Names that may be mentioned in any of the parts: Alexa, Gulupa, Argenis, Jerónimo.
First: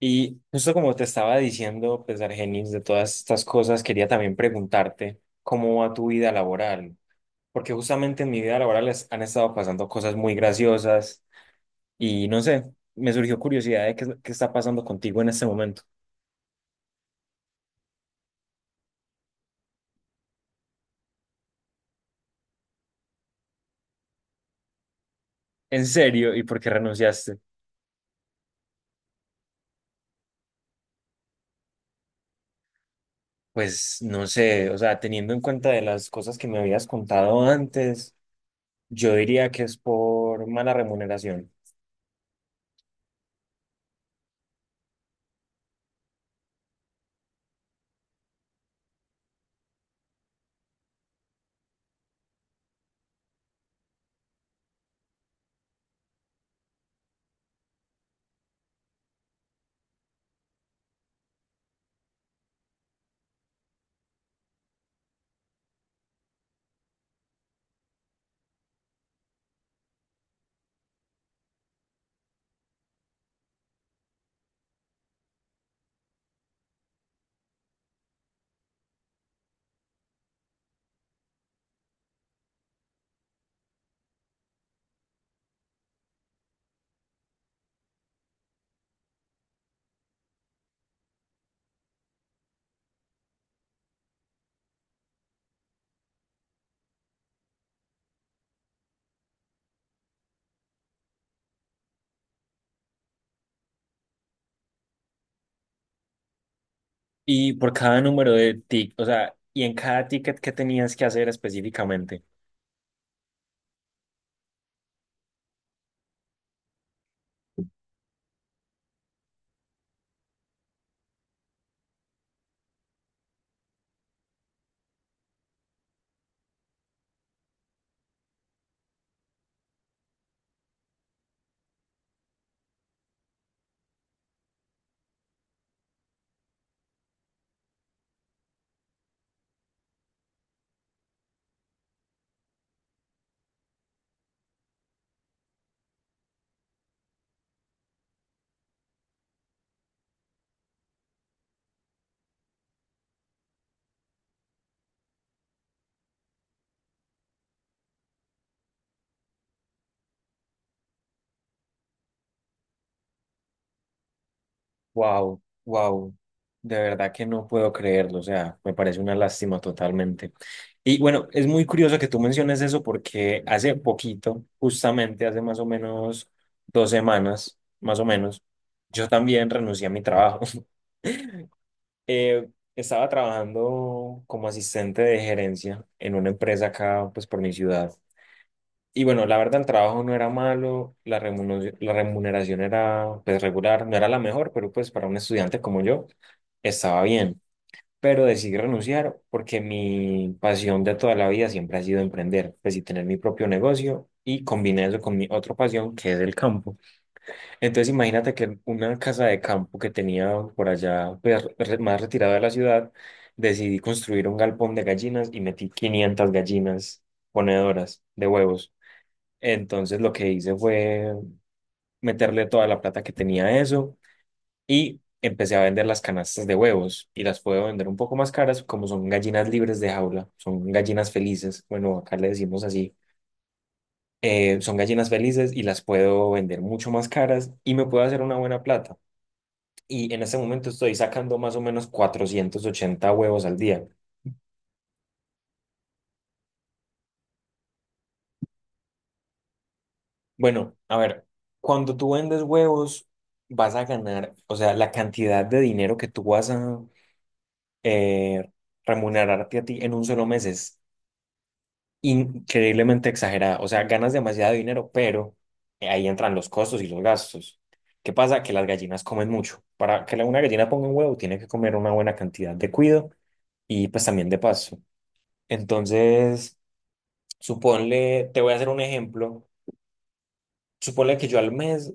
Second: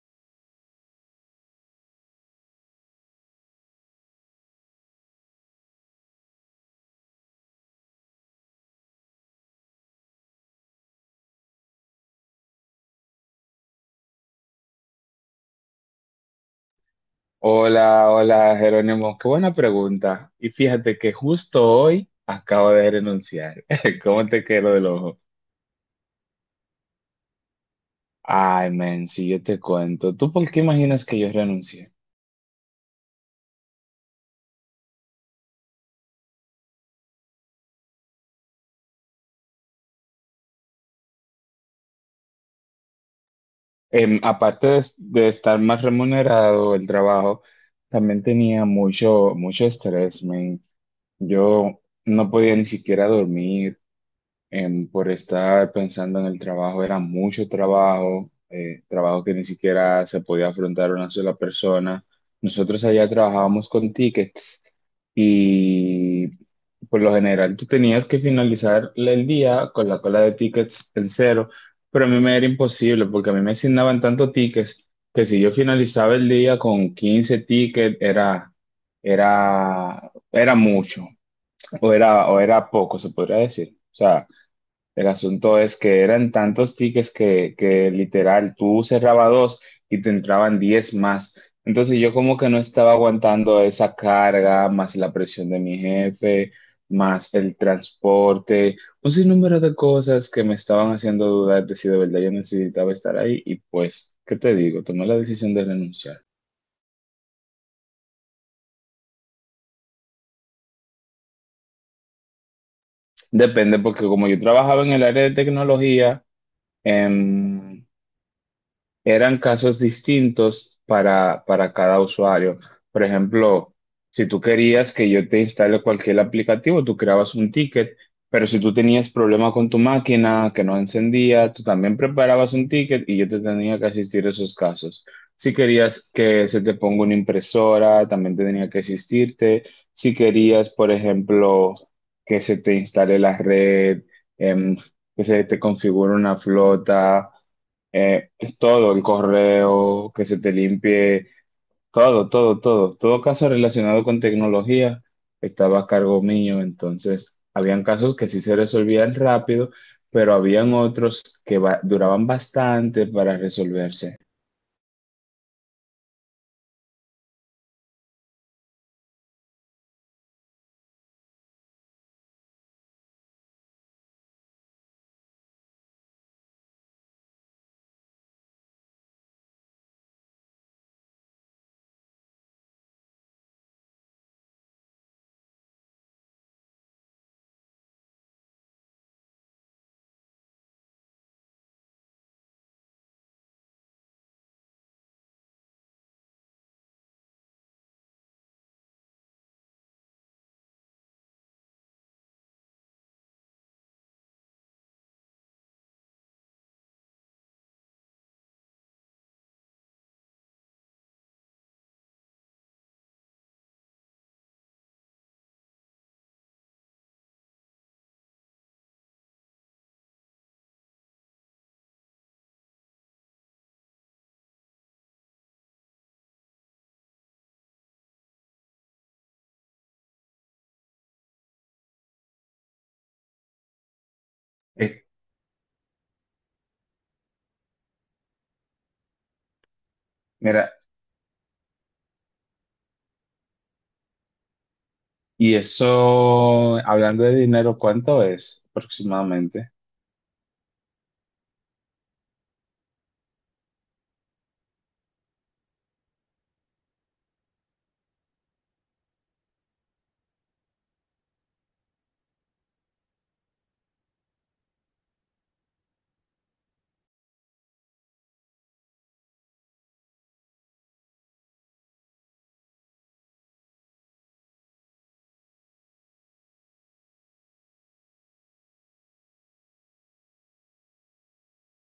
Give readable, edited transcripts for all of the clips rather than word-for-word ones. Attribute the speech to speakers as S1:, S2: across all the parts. S1: Y justo como te estaba diciendo, pues Argenis, de todas estas cosas, quería también preguntarte cómo va tu vida laboral, porque justamente en mi vida laboral han estado pasando cosas muy graciosas y no sé, me surgió curiosidad de qué, qué está pasando contigo en este momento.
S2: Hola, hola Jerónimo, qué buena pregunta. Y fíjate que justo hoy acabo de renunciar. ¿Cómo te quedó del ojo?
S1: ¿En serio? ¿Y por qué renunciaste?
S2: Ay, men, si yo te cuento, ¿tú por qué imaginas que yo renuncié?
S1: Pues no sé, o sea, teniendo en cuenta de las cosas que me habías contado antes, yo diría que es por mala remuneración.
S2: Aparte de estar más remunerado el trabajo, también tenía mucho, mucho estrés, men. Yo no podía ni siquiera dormir, por estar pensando en el trabajo. Era mucho trabajo, trabajo que ni siquiera se podía afrontar una sola persona. Nosotros allá trabajábamos con tickets y por lo general tú tenías que finalizar el día con la cola de tickets en cero, pero a mí me era imposible porque a mí me asignaban tantos tickets que si yo finalizaba el día con 15 tickets era mucho, o era poco, se podría decir. O sea, el asunto es que eran tantos tickets que literal tú cerrabas dos y te entraban 10 más. Entonces yo como que no estaba aguantando esa carga, más la presión de mi jefe, más el transporte, un sinnúmero de cosas que me estaban haciendo dudar de si de verdad yo necesitaba estar ahí y pues, ¿qué te digo? Tomé la decisión de renunciar.
S1: Y por cada o sea, y en cada ticket que tenías que hacer específicamente.
S2: Depende porque como yo trabajaba en el área de tecnología, em, eran casos distintos para, cada usuario. Por ejemplo, si tú querías que yo te instale cualquier aplicativo, tú creabas un ticket, pero si tú tenías problema con tu máquina que no encendía, tú también preparabas un ticket y yo te tenía que asistir a esos casos. Si querías que se te ponga una impresora, también te tenía que asistirte. Si querías, por ejemplo, que se te instale la red, em, que se te configure una flota. Eh, todo, el correo, que se te limpie, todo, todo, todo. Todo caso relacionado con tecnología estaba a cargo mío. Entonces, habían casos que sí se resolvían rápido, pero habían otros que duraban bastante para resolverse.
S1: Wow, wow. De verdad que no puedo creerlo, o sea, me parece una lástima totalmente. Y bueno, es muy curioso que tú menciones eso porque hace poquito, justamente hace más o menos dos semanas, más o menos, yo también renuncié a mi trabajo. Eh, Estaba trabajando como asistente de gerencia en una empresa acá, pues por mi ciudad. Y bueno, la verdad, el trabajo no era malo, la remuneración era pues regular, no era la mejor, pero pues para un estudiante como yo estaba bien. Pero decidí renunciar porque mi pasión de toda la vida siempre ha sido emprender, pues, y tener mi propio negocio, y combiné eso con mi otra pasión que es el campo. Entonces imagínate que una casa de campo que tenía por allá pues, más retirada de la ciudad, decidí construir un galpón de gallinas y metí 500 gallinas ponedoras de huevos. Entonces lo que hice fue meterle toda la plata que tenía a eso y empecé a vender las canastas de huevos y las puedo vender un poco más caras como son gallinas libres de jaula, son gallinas felices, bueno, acá le decimos así, son
S2: Eh,
S1: gallinas felices y las puedo vender mucho más caras y me puedo hacer una buena plata. Y en este momento
S2: mira,
S1: estoy sacando más o menos 480 huevos al día.
S2: y eso, hablando de dinero, ¿cuánto es aproximadamente?
S1: Bueno, a ver, cuando tú vendes huevos, vas a ganar, o sea, la cantidad de dinero que tú vas a eh, remunerarte a ti en un solo mes es increíblemente exagerada. O sea, ganas demasiado dinero, pero ahí entran los costos y los gastos. ¿Qué pasa? Que las gallinas comen mucho. Para que una gallina ponga un huevo, tiene que comer una buena cantidad de cuido y pues también de paso. Entonces, suponle, te voy a hacer un ejemplo. Suponle que yo al mes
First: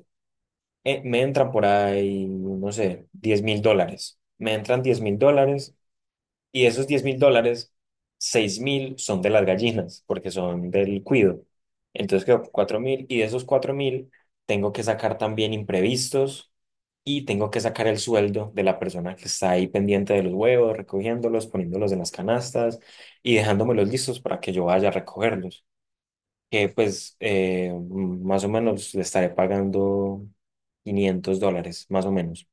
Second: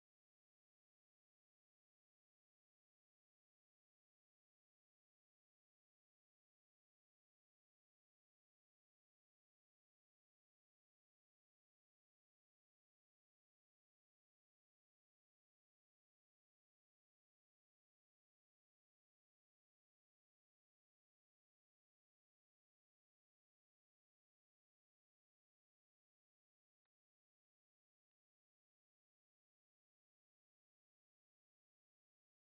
S1: me entran por ahí, no sé, $10,000. Me entran $10,000. Y esos $10,000, 6,000 son de las gallinas, porque son del cuido. Entonces quedó 4,000, y de esos 4,000 tengo que sacar también imprevistos y tengo que sacar el sueldo de la persona que está ahí pendiente de los huevos, recogiéndolos, poniéndolos en las canastas y dejándomelos listos para que yo vaya a recogerlos. Que pues más o menos le estaré pagando $500, más o menos.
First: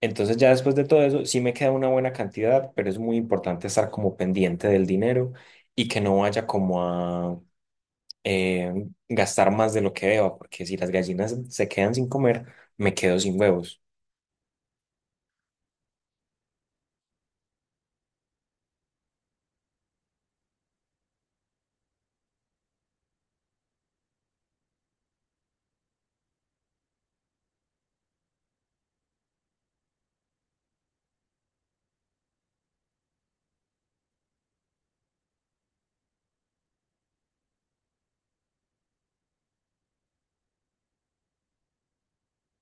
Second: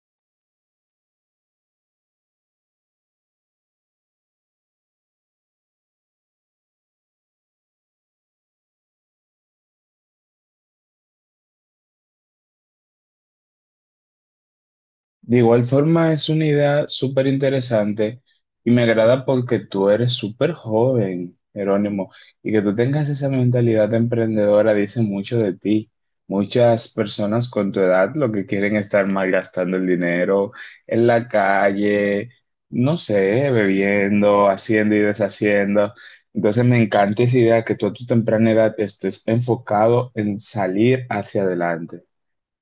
S1: Entonces ya después de todo eso, sí me queda una buena cantidad, pero es muy importante estar como pendiente del dinero y que no vaya como a eh, gastar más de lo que deba, porque si las gallinas se quedan sin comer, me quedo sin huevos.
S2: De igual forma, es una idea súper interesante y me agrada porque tú eres súper joven, Jerónimo, y que tú tengas esa mentalidad emprendedora dice mucho de ti. Muchas personas con tu edad lo que quieren es estar malgastando el dinero en la calle, no sé, bebiendo, haciendo y deshaciendo. Entonces me encanta esa idea que tú a tu temprana edad estés enfocado en salir hacia adelante,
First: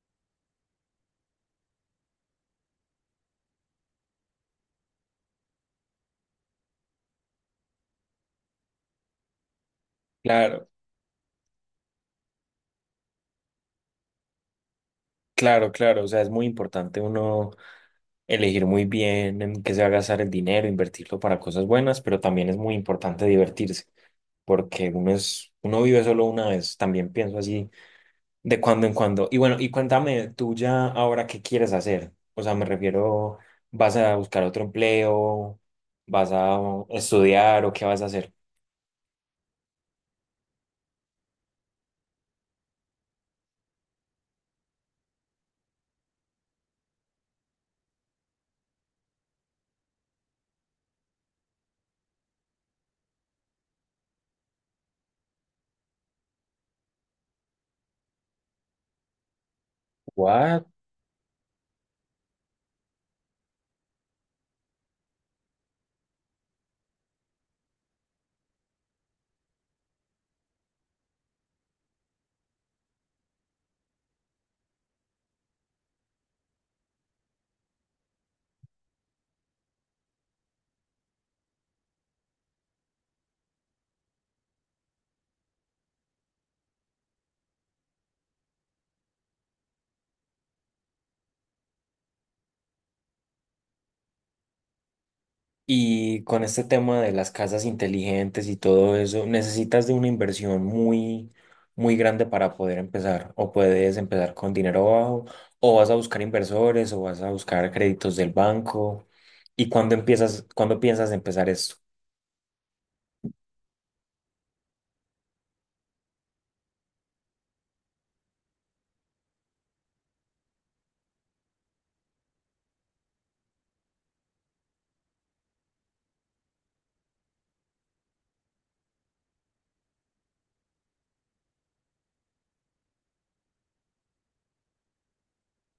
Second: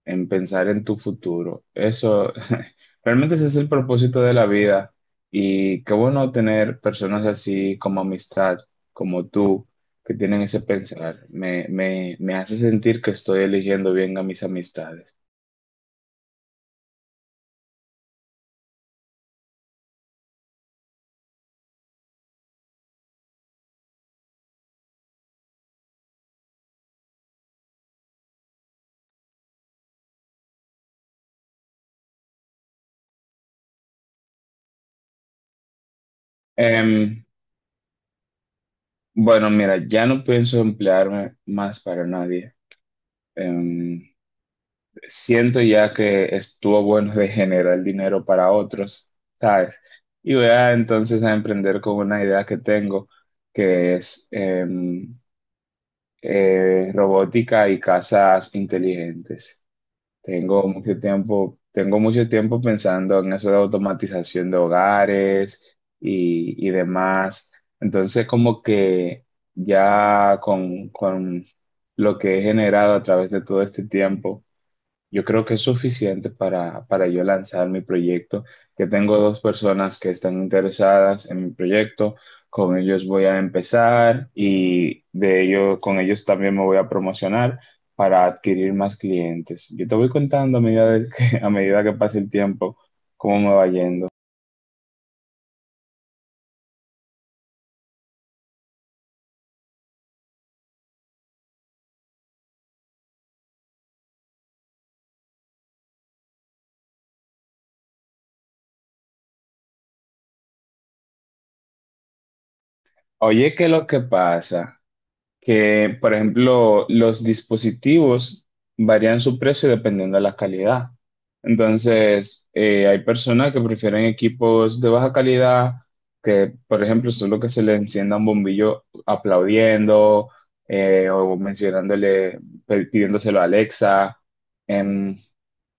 S2: en pensar en tu futuro. Eso, realmente ese es el propósito de la vida, y qué bueno tener personas así como amistad, como tú, que tienen ese
S1: Claro,
S2: pensar. Me hace sentir que estoy eligiendo bien a mis amistades.
S1: claro, claro. O sea, es muy importante uno elegir muy bien en qué se va a gastar el dinero, invertirlo para cosas buenas, pero también es muy importante divertirse, porque uno es, uno vive solo una vez. También pienso así. De cuando en cuando. Y bueno, y cuéntame tú ya ahora qué quieres hacer. O sea, me refiero, ¿vas a buscar otro empleo? ¿Vas a
S2: Em,
S1: estudiar o qué vas a hacer?
S2: bueno, mira, ya no pienso emplearme más para nadie. Em, siento ya que estuvo bueno de generar dinero para otros, ¿sabes? Y voy a entonces a emprender con una idea que tengo, que es robótica y casas inteligentes.
S1: What?
S2: Tengo mucho tiempo pensando en eso de automatización de hogares y demás. Entonces, como que ya con lo que he generado a través de todo este tiempo yo creo que es suficiente para, yo lanzar mi proyecto, que tengo dos personas que están interesadas en mi proyecto, con ellos voy a empezar y de ellos, con ellos también me voy a promocionar para adquirir más clientes. Yo te voy contando a medida de que, a medida que pase el tiempo cómo me va yendo.
S1: Y con este tema de las casas inteligentes y todo eso, ¿necesitas de una inversión muy, muy grande para poder empezar? ¿O puedes empezar con dinero bajo? ¿O vas a buscar inversores? ¿O vas a buscar créditos del banco? ¿Y cuándo empiezas, cuándo piensas empezar esto?
S2: Oye, ¿qué es lo que pasa? Que, por ejemplo, los dispositivos varían su precio dependiendo de la calidad. Entonces, hay personas que prefieren equipos de baja calidad, que, por ejemplo, solo que se le encienda un bombillo aplaudiendo, o mencionándole, pidiéndoselo a Alexa. Em,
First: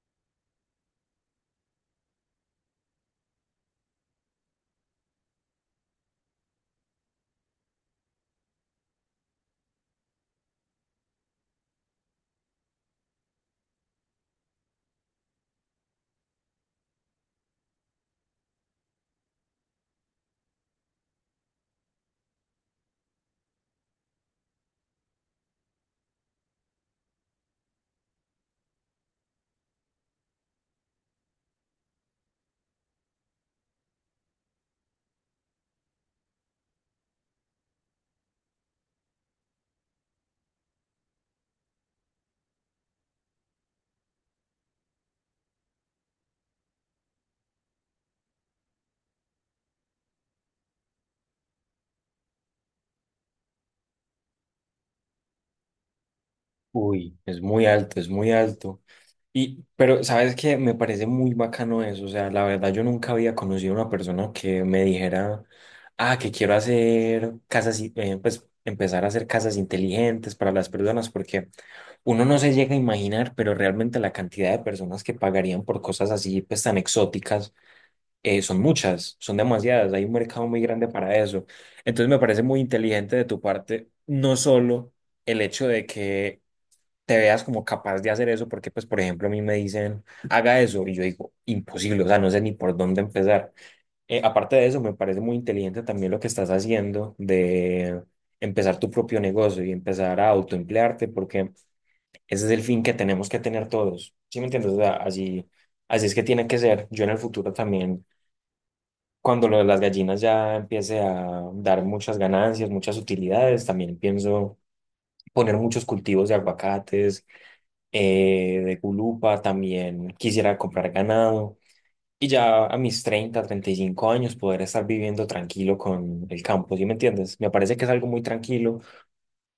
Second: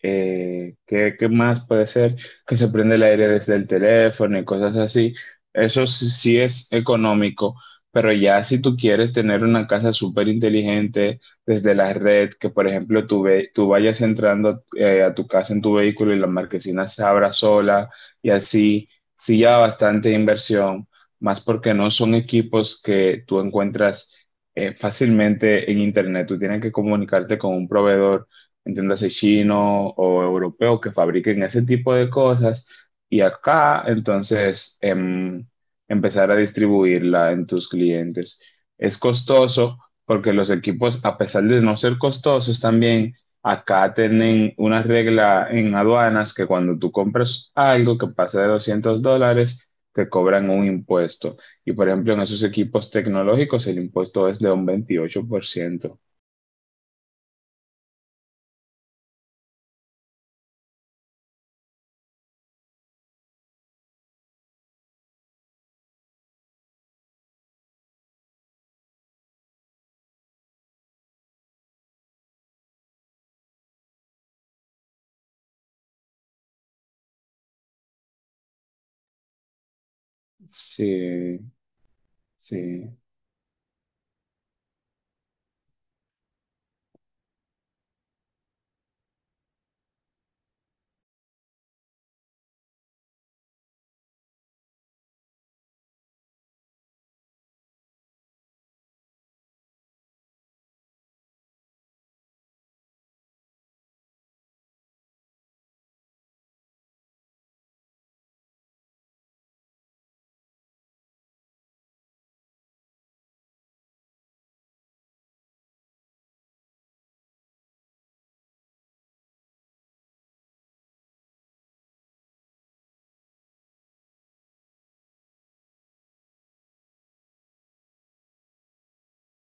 S2: ¿qué más puede ser? Que se prende el aire desde el teléfono y cosas así. Eso sí sí es económico. Pero ya si tú quieres tener una casa súper inteligente desde la red, que por ejemplo tú vayas entrando a tu casa en tu vehículo y la marquesina se abra sola, y así, sí, ya bastante inversión, más porque no son equipos que tú encuentras fácilmente en internet. Tú tienes que comunicarte con un proveedor, entiéndase chino o europeo, que fabriquen ese tipo de cosas. Y acá, entonces, empezar a distribuirla en tus clientes. Es costoso porque los equipos, a pesar de no ser costosos también, acá tienen una regla en aduanas que cuando tú compras algo que pasa de $200, te cobran un impuesto. Y por ejemplo, en esos equipos tecnológicos el impuesto es de un 28%.
S1: Uy, es muy alto, es muy alto. Y, pero, ¿sabes qué? Me parece muy bacano eso. O sea, la verdad, yo nunca había conocido a una persona que me dijera, ah, que quiero hacer casas, pues empezar a hacer casas inteligentes para las personas, porque uno no se llega a imaginar, pero realmente la cantidad de personas que pagarían por cosas así, pues tan exóticas, son muchas, son demasiadas. Hay un mercado muy grande para
S2: Sí,
S1: eso. Entonces, me parece muy
S2: sí.
S1: inteligente de tu parte, no solo el hecho de que te veas como capaz de hacer eso, porque pues por ejemplo a mí me dicen, haga eso, y yo digo, imposible, o sea, no sé ni por dónde empezar. Aparte de eso, me parece muy inteligente también lo que estás haciendo de empezar tu propio negocio y empezar a autoemplearte, porque ese es el fin que tenemos que tener todos, ¿sí me entiendes? O sea, así, así es que tiene que ser. Yo en el futuro también, cuando lo de las gallinas ya empiece a dar muchas ganancias, muchas utilidades, también pienso poner muchos cultivos de aguacates, de Gulupa, también quisiera comprar ganado y ya a mis 35 años poder estar viviendo tranquilo con el campo, ¿sí me entiendes? Me parece que es algo muy tranquilo,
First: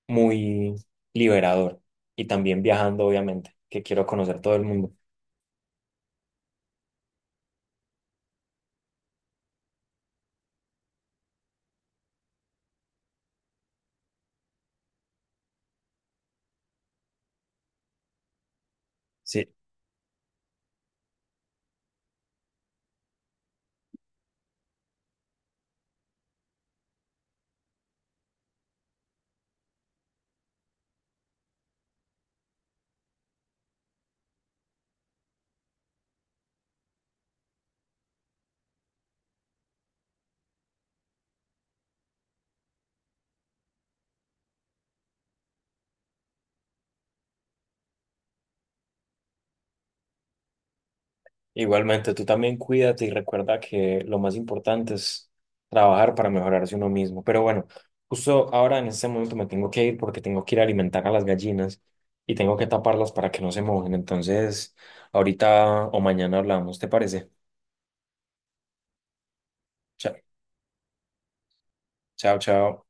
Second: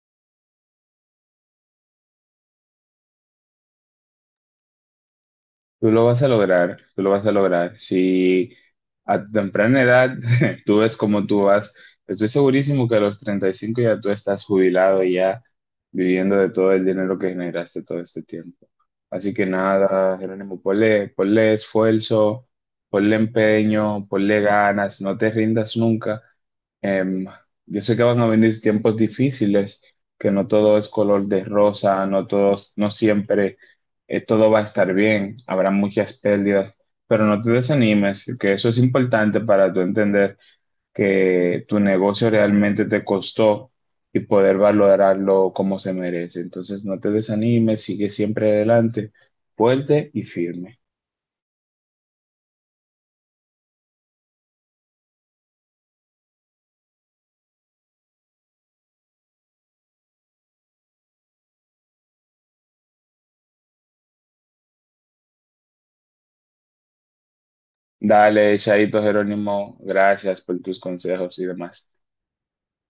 S1: muy liberador, y también viajando, obviamente, que quiero conocer todo el mundo.
S2: Tú lo vas a lograr, tú lo vas a lograr. Si a tu temprana edad tú ves cómo tú vas, estoy segurísimo que a los 35 ya tú estás jubilado y ya viviendo de todo el dinero que generaste todo este tiempo. Así que
S1: Sí.
S2: nada, Jerónimo, ponle, ponle esfuerzo, ponle empeño, ponle ganas, no te rindas nunca. Em, yo sé que van a venir tiempos difíciles, que no todo es color de rosa, no todos, no siempre, todo va a estar bien, habrá muchas pérdidas, pero no te desanimes, que eso es importante para tú entender que tu negocio realmente te costó y poder valorarlo como se merece. Entonces, no te desanimes, sigue siempre adelante, fuerte y firme.
S1: Igualmente, tú también cuídate y recuerda que lo más importante es trabajar para mejorarse uno mismo. Pero bueno, justo ahora en este momento me tengo que ir porque tengo que ir a alimentar a las gallinas y tengo que taparlas para que no se mojen. Entonces, ahorita o mañana hablamos, ¿te parece?
S2: Dale, Chaito Jerónimo,
S1: Chao,
S2: gracias por tus consejos y demás.
S1: chao, chao.